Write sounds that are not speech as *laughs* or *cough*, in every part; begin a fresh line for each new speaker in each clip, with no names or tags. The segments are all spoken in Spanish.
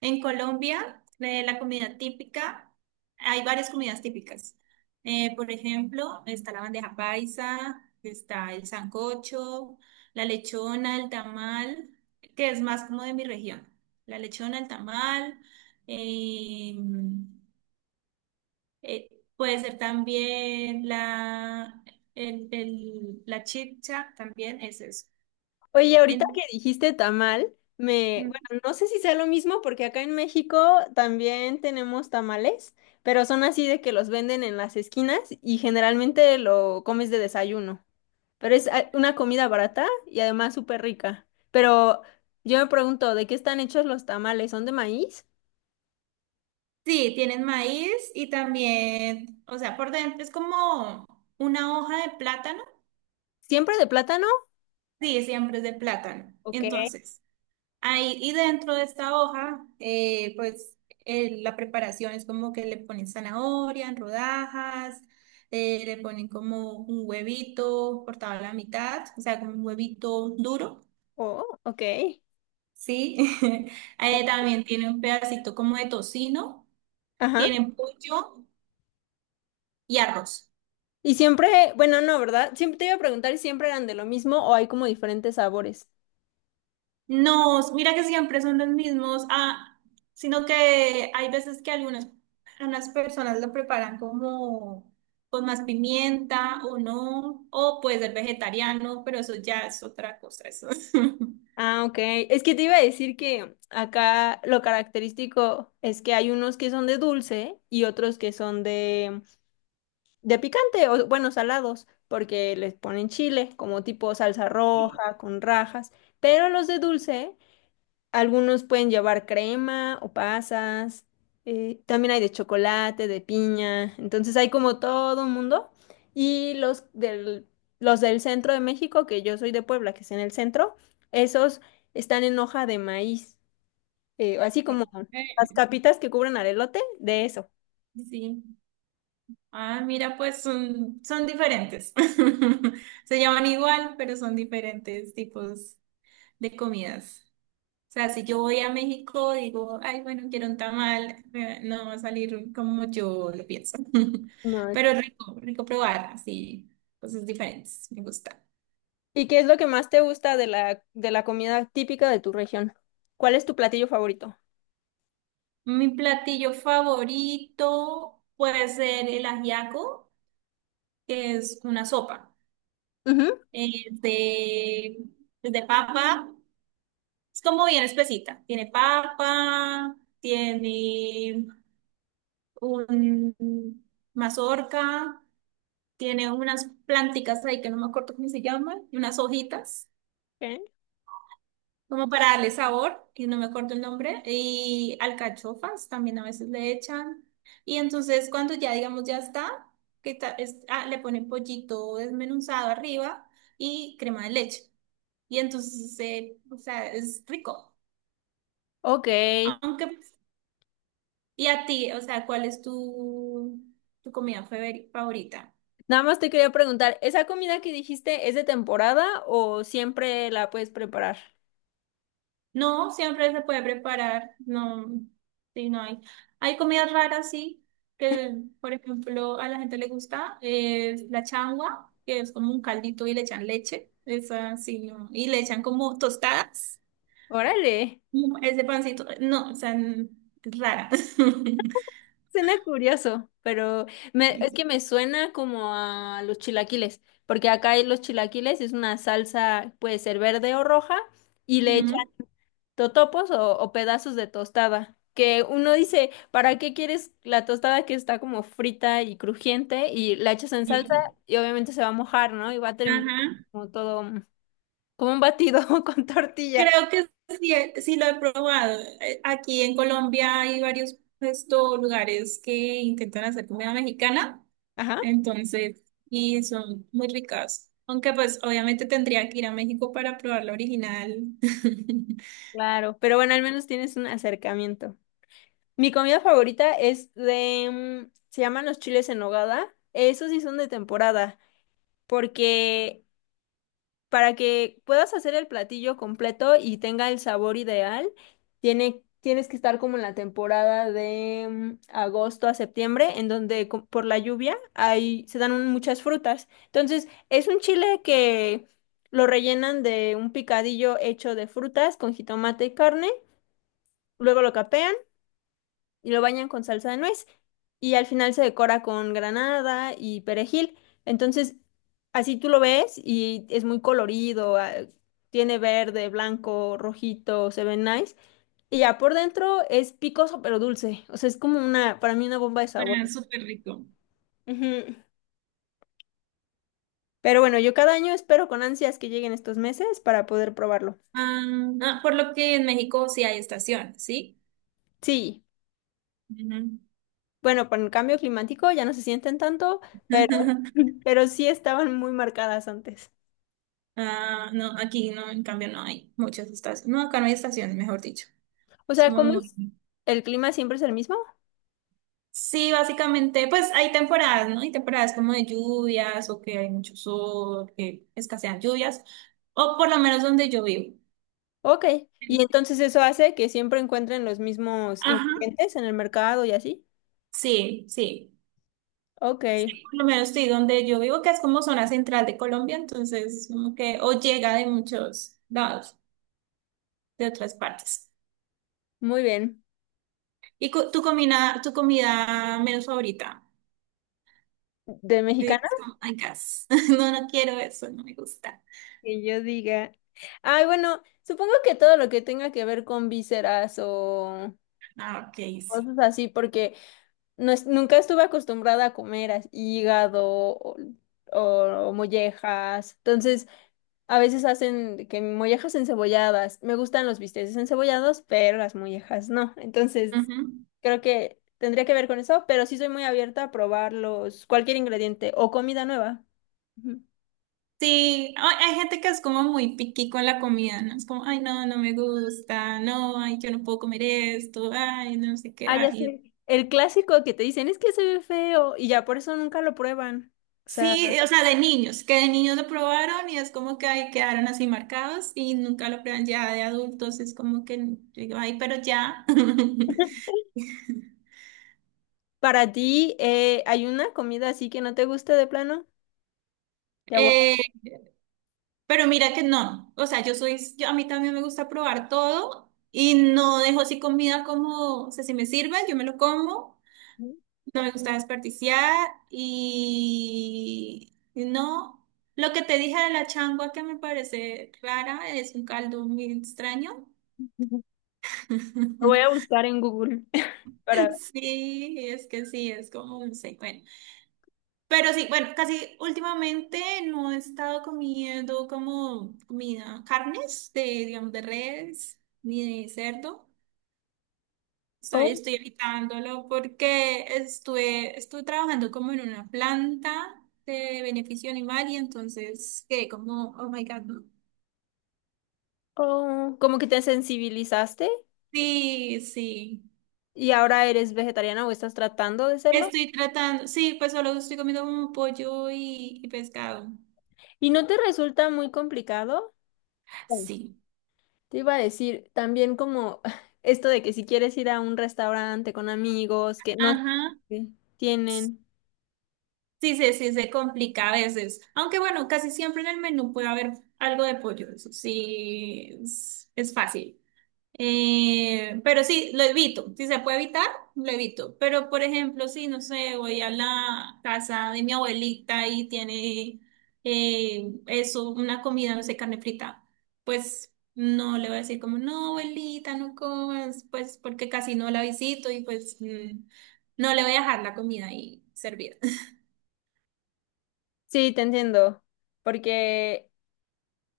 En Colombia, la comida típica. Hay varias comidas típicas. Por ejemplo, está la bandeja paisa, está el sancocho, la lechona, el tamal, que es más como de mi región. La lechona, el tamal, eh, eh, puede ser también la chicha, también es eso.
Oye, ahorita que
En-
dijiste tamal, bueno, no sé si sea lo mismo porque acá en México también tenemos tamales, pero son así de que los venden en las esquinas y generalmente lo comes de desayuno. Pero es una comida barata y además súper rica. Pero yo me pregunto, ¿de qué están hechos los tamales? ¿Son de maíz?
Sí, tienen maíz y también, o sea, por dentro es como una hoja de plátano.
¿Siempre de plátano?
Sí, siempre es de plátano.
Ok.
Entonces, ahí y dentro de esta hoja, la preparación es como que le ponen zanahoria en rodajas, le ponen como un huevito cortado a la mitad, o sea, como un huevito duro,
Oh, ok.
¿sí? *laughs* También tiene un pedacito como de tocino,
Ajá.
tienen pollo y arroz.
Y siempre, bueno, no, ¿verdad? Siempre te iba a preguntar si siempre eran de lo mismo o hay como diferentes sabores.
No, mira que siempre son los mismos, sino que hay veces que algunas personas lo preparan como con más pimienta o no, o puede ser vegetariano, pero eso ya es otra cosa, eso. *laughs*
Ah, ok. Es que te iba a decir que acá lo característico es que hay unos que son de dulce y otros que son de picante, o bueno, salados, porque les ponen chile, como tipo salsa roja, con rajas. Pero los de dulce algunos pueden llevar crema o pasas. También hay de chocolate, de piña. Entonces hay como todo un mundo. Y los del centro de México, que yo soy de Puebla, que es en el centro, esos están en hoja de maíz. Así como
Ok.
las capitas que cubren al elote, de eso.
Sí. Ah, mira, pues son diferentes. *laughs* Se llaman igual, pero son diferentes tipos de comidas. Sea, si yo voy a México, digo, ay, bueno, quiero un tamal, no va a salir como yo lo pienso. *laughs*
No,
Pero es rico probar, así, cosas diferentes, me gusta.
¿y qué es lo que más te gusta de la comida típica de tu región? ¿Cuál es tu platillo favorito?
Mi platillo favorito puede ser el ajiaco, que es una sopa
Ujú.
eh, de, de papa. Es como bien espesita. Tiene papa, tiene un mazorca. Tiene unas plánticas ahí que no me acuerdo cómo se llaman, y unas hojitas,
Ok.
como para darle sabor, y no me acuerdo el nombre, y alcachofas también a veces le echan. Y entonces cuando ya, digamos, ya está, que ta- es- ah, le ponen pollito desmenuzado arriba y crema de leche. Y entonces, o sea, es rico.
Ok.
Aunque, y a ti, o sea, tu favorita?
Nada más te quería preguntar, ¿esa comida que dijiste es de temporada o siempre la puedes preparar?
No, siempre se puede preparar. No, sí, no hay. Hay comidas raras, sí, que por ejemplo a la gente le gusta. Es la changua, que es como un caldito y le echan leche. Esa sí, no. Y le echan como tostadas.
Órale,
Mm, ese pancito. No, o sea, rara. *laughs*
suena curioso, pero es que me suena como a los chilaquiles, porque acá hay los chilaquiles, es una salsa, puede ser verde o roja, y le echan
Mm,
totopos o pedazos de tostada, que uno dice, ¿para qué quieres la tostada que está como frita y crujiente y la echas en salsa
sí.
y obviamente se va a mojar, ¿no? Y va a terminar
Ajá.
como todo como un batido *laughs* con tortilla.
Creo que sí, sí lo he probado. Aquí en Colombia hay varios estos lugares que intentan hacer comida mexicana.
Ajá.
Entonces, y son muy ricas. Aunque pues obviamente tendría que ir a México para probar la original. *laughs*
Claro, pero bueno, al menos tienes un acercamiento. Mi comida favorita es se llaman los chiles en nogada. Esos sí son de temporada, porque para que puedas hacer el platillo completo y tenga el sabor ideal, tienes que estar como en la temporada de agosto a septiembre, en donde por la lluvia hay, se dan muchas frutas. Entonces, es un chile que lo rellenan de un picadillo hecho de frutas con jitomate y carne, luego lo capean y lo bañan con salsa de nuez y al final se decora con granada y perejil. Entonces, así tú lo ves y es muy colorido, tiene verde, blanco, rojito, se ve nice. Y ya por dentro es picoso pero dulce, o sea, es como para mí una bomba de
Suena
sabor.
súper rico.
Ujú. Pero bueno, yo cada año espero con ansias que lleguen estos meses para poder probarlo.
Por lo que en México sí hay estación, ¿sí?
Sí,
Ujú.
bueno, con el cambio climático ya no se sienten tanto, pero,
*laughs*
*laughs* pero sí estaban muy marcadas antes.
Ah, no, aquí no, en cambio no hay muchas estaciones. No, acá no hay estaciones, mejor dicho.
O sea,
Somos
¿cómo es?
muy-
¿El clima siempre es el mismo?
Sí, básicamente, pues hay temporadas, ¿no? Hay temporadas como de lluvias o que hay mucho sol, que escasean lluvias, o por lo menos donde yo vivo.
Ok. Y entonces eso hace que siempre encuentren los mismos
Ajá.
ingredientes en el mercado y así.
Sí, sí,
Ok,
sí, por lo menos estoy donde yo vivo, que es como zona central de Colombia, entonces como que o llega de muchos lados, de otras partes.
muy bien.
¿Y tu tu comida menos favorita?
¿De
Yo digo,
mexicana?
"Oh my *laughs* No, no quiero eso, no me gusta.
Que yo diga. Ay, bueno, supongo que todo lo que tenga que ver con vísceras o
Ah, ok, sí.
cosas así, porque nunca estuve acostumbrada a comer hígado o, o mollejas. Entonces, a veces hacen de que mollejas encebolladas. Me gustan los bisteces encebollados, pero las mollejas no. Entonces,
Ujú.
creo que tendría que ver con eso, pero sí soy muy abierta a probar cualquier ingrediente o comida nueva. Ujú.
Sí, hay gente que es como muy picky con la comida, ¿no? Es como, ay, no, no me gusta, no, ay, yo no puedo comer esto, ay, no sé qué,
Ah, ya
ay.
sé. El clásico que te dicen es que se ve feo y ya por eso nunca lo prueban. O sea,
Sí, o sea, de niños, que de niños lo probaron y es como que ahí quedaron así marcados y nunca lo prueban ya de adultos, es como que yo digo, ay, pero ya. *laughs*
para ti, ¿hay una comida así que no te guste de plano? Ya voy a,
Eh, pero mira que no, o sea, a mí también me gusta probar todo y no dejo así comida como, o sea, si me sirve, yo me lo como, no me gusta desperdiciar y no, lo que te dije de la changua que me parece rara es un caldo muy extraño.
*laughs* lo voy a
*laughs*
buscar en Google *laughs* para ver.
Sí, es que sí, es como, no sé, bueno. Pero sí, bueno, casi últimamente no he estado comiendo como comida, carnes de, digamos, de res ni de cerdo.
Oh,
Estoy evitándolo porque estuve trabajando como en una planta de beneficio animal y entonces quedé como, oh my God, no.
oh. Como que te sensibilizaste.
Sí, sí.
¿Y ahora eres vegetariana o estás tratando de serlo?
Estoy tratando, sí, pues solo estoy comiendo como pollo y pescado.
¿Y no te resulta muy complicado? Bueno,
Sí.
te iba a decir también como *laughs* esto de que si quieres ir a un restaurante con amigos que no
Ajá.
tienen.
Sí, se complica a veces. Aunque bueno, casi siempre en el menú puede haber algo de pollo. Eso sí, es fácil. Pero sí, lo evito. Si se puede evitar, lo evito. Pero por ejemplo, si no sé, voy a la casa de mi abuelita y tiene eso, una comida, no sé, carne frita, pues no le voy a decir como, no, abuelita, no comas, pues porque casi no la visito y pues mm, no le voy a dejar la comida ahí servida.
Sí, te entiendo, porque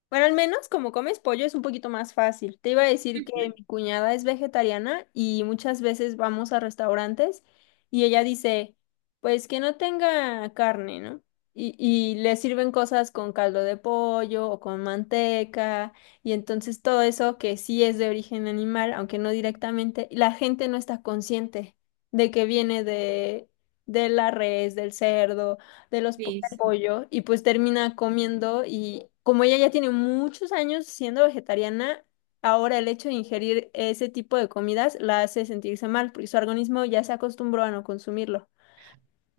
bueno, al menos como comes pollo es un poquito más fácil. Te iba a decir que
*laughs*
mi cuñada es vegetariana y muchas veces vamos a restaurantes y ella dice, pues que no tenga carne, ¿no? Y le sirven cosas con caldo de pollo o con manteca y entonces todo eso que sí es de origen animal, aunque no directamente, y la gente no está consciente de que viene de la res, del cerdo del
Difícil.
pollo y pues termina comiendo y como ella ya tiene muchos años siendo vegetariana, ahora el hecho de ingerir ese tipo de comidas la hace sentirse mal porque su organismo ya se acostumbró a no consumirlo.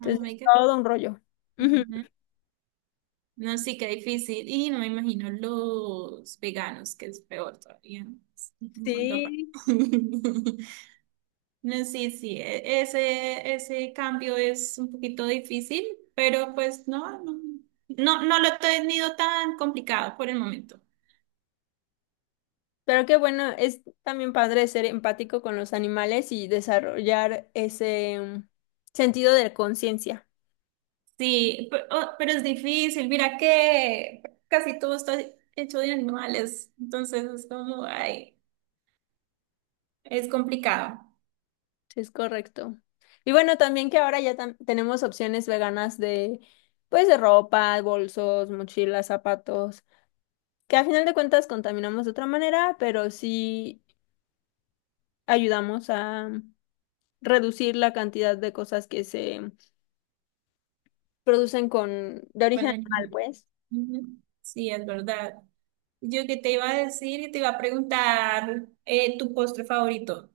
Oh
Entonces
my
es
God.
todo un rollo. Ujú,
Ujú. No, sí, qué difícil. Y no me imagino los veganos, que es peor todavía. Es un mundo aparte.
sí,
*laughs* No, sí, sí. Ese cambio es un poquito difícil, pero pues no lo he tenido tan complicado por el momento.
pero qué bueno, es también padre ser empático con los animales y desarrollar ese sentido de conciencia.
Sí, oh, pero es difícil. Mira que casi todo está hecho de animales. Entonces es como, ay, es complicado.
Sí, es correcto. Y bueno, también que ahora ya tenemos opciones veganas pues, de ropa, bolsos, mochilas, zapatos, que a final de cuentas contaminamos de otra manera, pero sí ayudamos a reducir la cantidad de cosas que se producen de origen
Bueno,
animal, pues.
ujú. Sí, es verdad. Yo que te iba a decir y te iba a preguntar tu postre favorito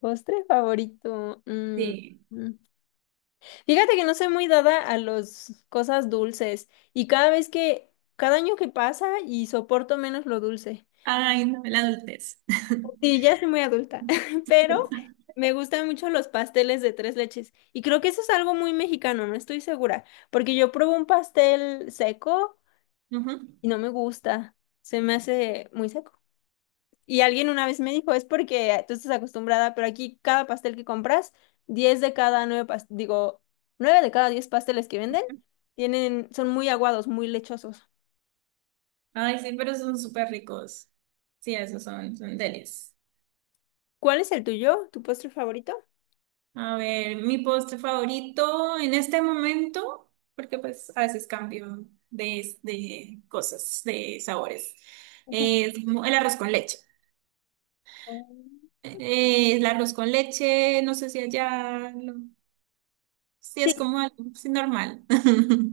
Postre favorito. Mm,
de...
mm. Fíjate que no soy muy dada a las cosas dulces y cada año que pasa y soporto menos lo dulce.
Ay, no, la adultez. *laughs*
Sí, ya soy muy adulta, *laughs* pero me gustan mucho los pasteles de tres leches. Y creo que eso es algo muy mexicano, no estoy segura, porque yo pruebo un pastel seco
Ujú.
y no me gusta, se me hace muy seco. Y alguien una vez me dijo, es porque tú estás acostumbrada, pero aquí cada pastel que compras, 10 de cada 9, digo, 9 de cada 10 pasteles que venden, tienen, son muy aguados, muy lechosos.
Ay, sí, pero son súper ricos. Sí, son delis.
¿Cuál es el tuyo? ¿Tu postre favorito?
A ver, mi postre favorito en este momento, porque pues a veces cambio de cosas, de sabores,
*laughs* Ujú.
es como el arroz con leche. El arroz con leche, no sé si allá lo... Sí, es
Sí,
como algo sí, normal.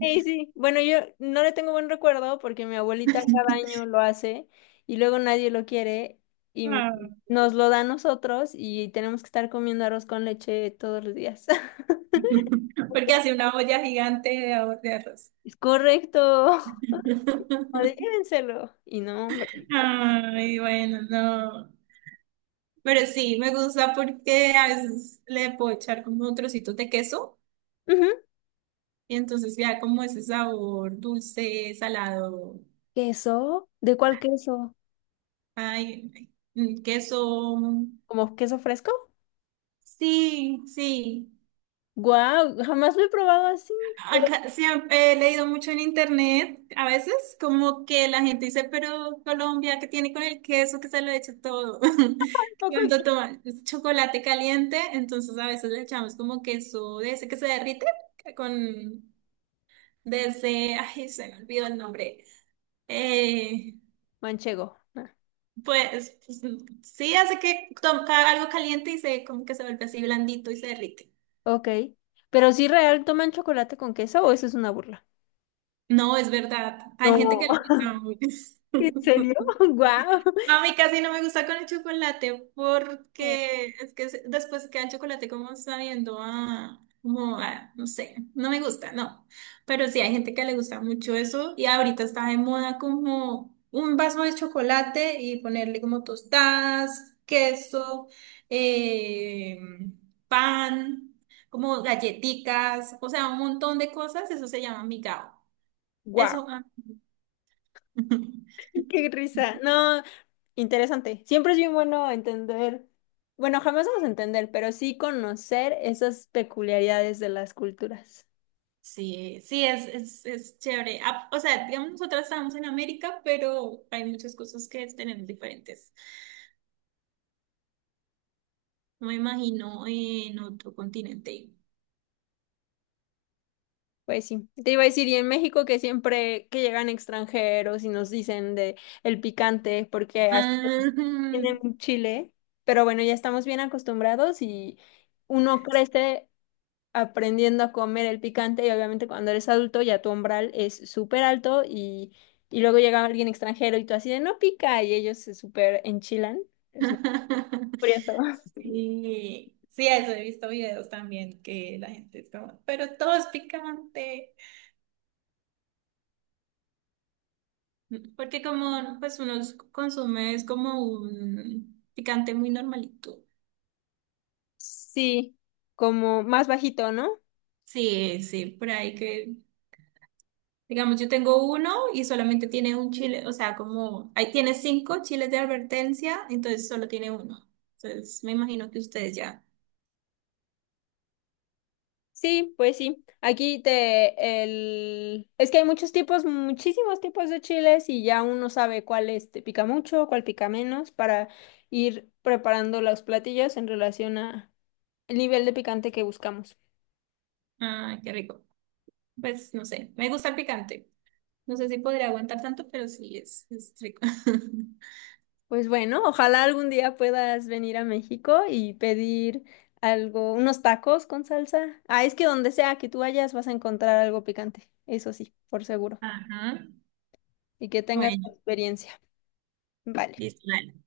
sí, sí. Bueno, yo no le tengo buen recuerdo porque mi abuelita cada año lo hace y luego nadie lo quiere y
Ah,
nos lo da a nosotros y tenemos que estar comiendo arroz con leche todos los días. *laughs*
porque hace una olla gigante de arroz.
Es correcto. O de, llévenselo. Y no, hombre.
Ay, bueno, no. Pero sí, me gusta porque a veces le puedo echar como trocitos de queso
Ujú.
y entonces ya como ese sabor dulce, salado.
¿Queso? ¿De cuál queso?
Queso.
¿Como queso fresco?
Sí, sí.
Guau, jamás lo he probado así. Pero
Acá siempre he leído mucho en internet, a veces como que la gente dice, pero Colombia, ¿qué tiene con el queso que se lo echa todo? *laughs* Que cuando
es
toman chocolate caliente, entonces a veces le echamos como queso de ese que se derrite, que con, de ese, ay, se me olvidó el nombre. Eh,
Manchego. Ah,
pues, sí, hace que toca algo caliente y se como que se vuelve así blandito y se derrite.
ok. Pero sí real, ¿toman chocolate con queso o eso es una burla?
No, es verdad, hay gente
No.
que le gusta
*laughs*
mucho.
¿En serio? *laughs* ¡Guau!
No, a mí casi no me gusta con el chocolate porque es que después queda el chocolate como sabiendo a, como a, no sé, no me gusta, no. Pero sí hay gente que le gusta mucho eso y ahorita está de moda como un vaso de chocolate y ponerle como tostadas, queso, eh, pan, como galletitas, o sea, un montón de cosas, eso se llama migao.
¡Guau!
Eso, ah. *laughs*
¡Qué risa! No, interesante. Siempre es bien bueno entender, bueno, jamás vamos a entender, pero sí conocer esas peculiaridades de las culturas.
Es chévere. Ah, o sea, digamos, nosotras estamos en América, pero hay muchas cosas que tenemos diferentes. No me imagino en otro continente.
Pues sí, te iba a decir, y en México que siempre que llegan extranjeros y nos dicen de el picante, porque hasta
Ah,
tienen chile, pero bueno, ya estamos bien acostumbrados y uno crece aprendiendo a comer el picante y obviamente cuando eres adulto ya tu umbral es súper alto y luego llega alguien extranjero y tú así de no pica y ellos se súper enchilan. Es muy
*laughs*
curioso. *laughs*
Sí, sí, eso he visto videos también que la gente es como, pero todo es picante. Porque como pues consume es como un picante muy normalito.
Sí, como más bajito, ¿no?
Sí, sí, por ahí que digamos, yo tengo uno y solamente tiene un chile, o sea, como ahí tiene 5 chiles de advertencia, entonces solo tiene uno. Entonces, me imagino que ustedes ya.
Sí, pues sí. Aquí te el es que hay muchos tipos, muchísimos tipos de chiles y ya uno sabe cuál este pica mucho, cuál pica menos para ir preparando los platillos en relación a el nivel de picante que buscamos.
Ah, qué rico. Pues no sé, me gusta el picante. No sé si podría aguantar tanto, pero sí, es rico. *laughs*
Pues bueno, ojalá algún día puedas venir a México y pedir algo, unos tacos con salsa. Ah, es que donde sea que tú vayas vas a encontrar algo picante, eso sí, por seguro.
Ajá.
Y que tengas
Bueno,
experiencia. Vale.
listo.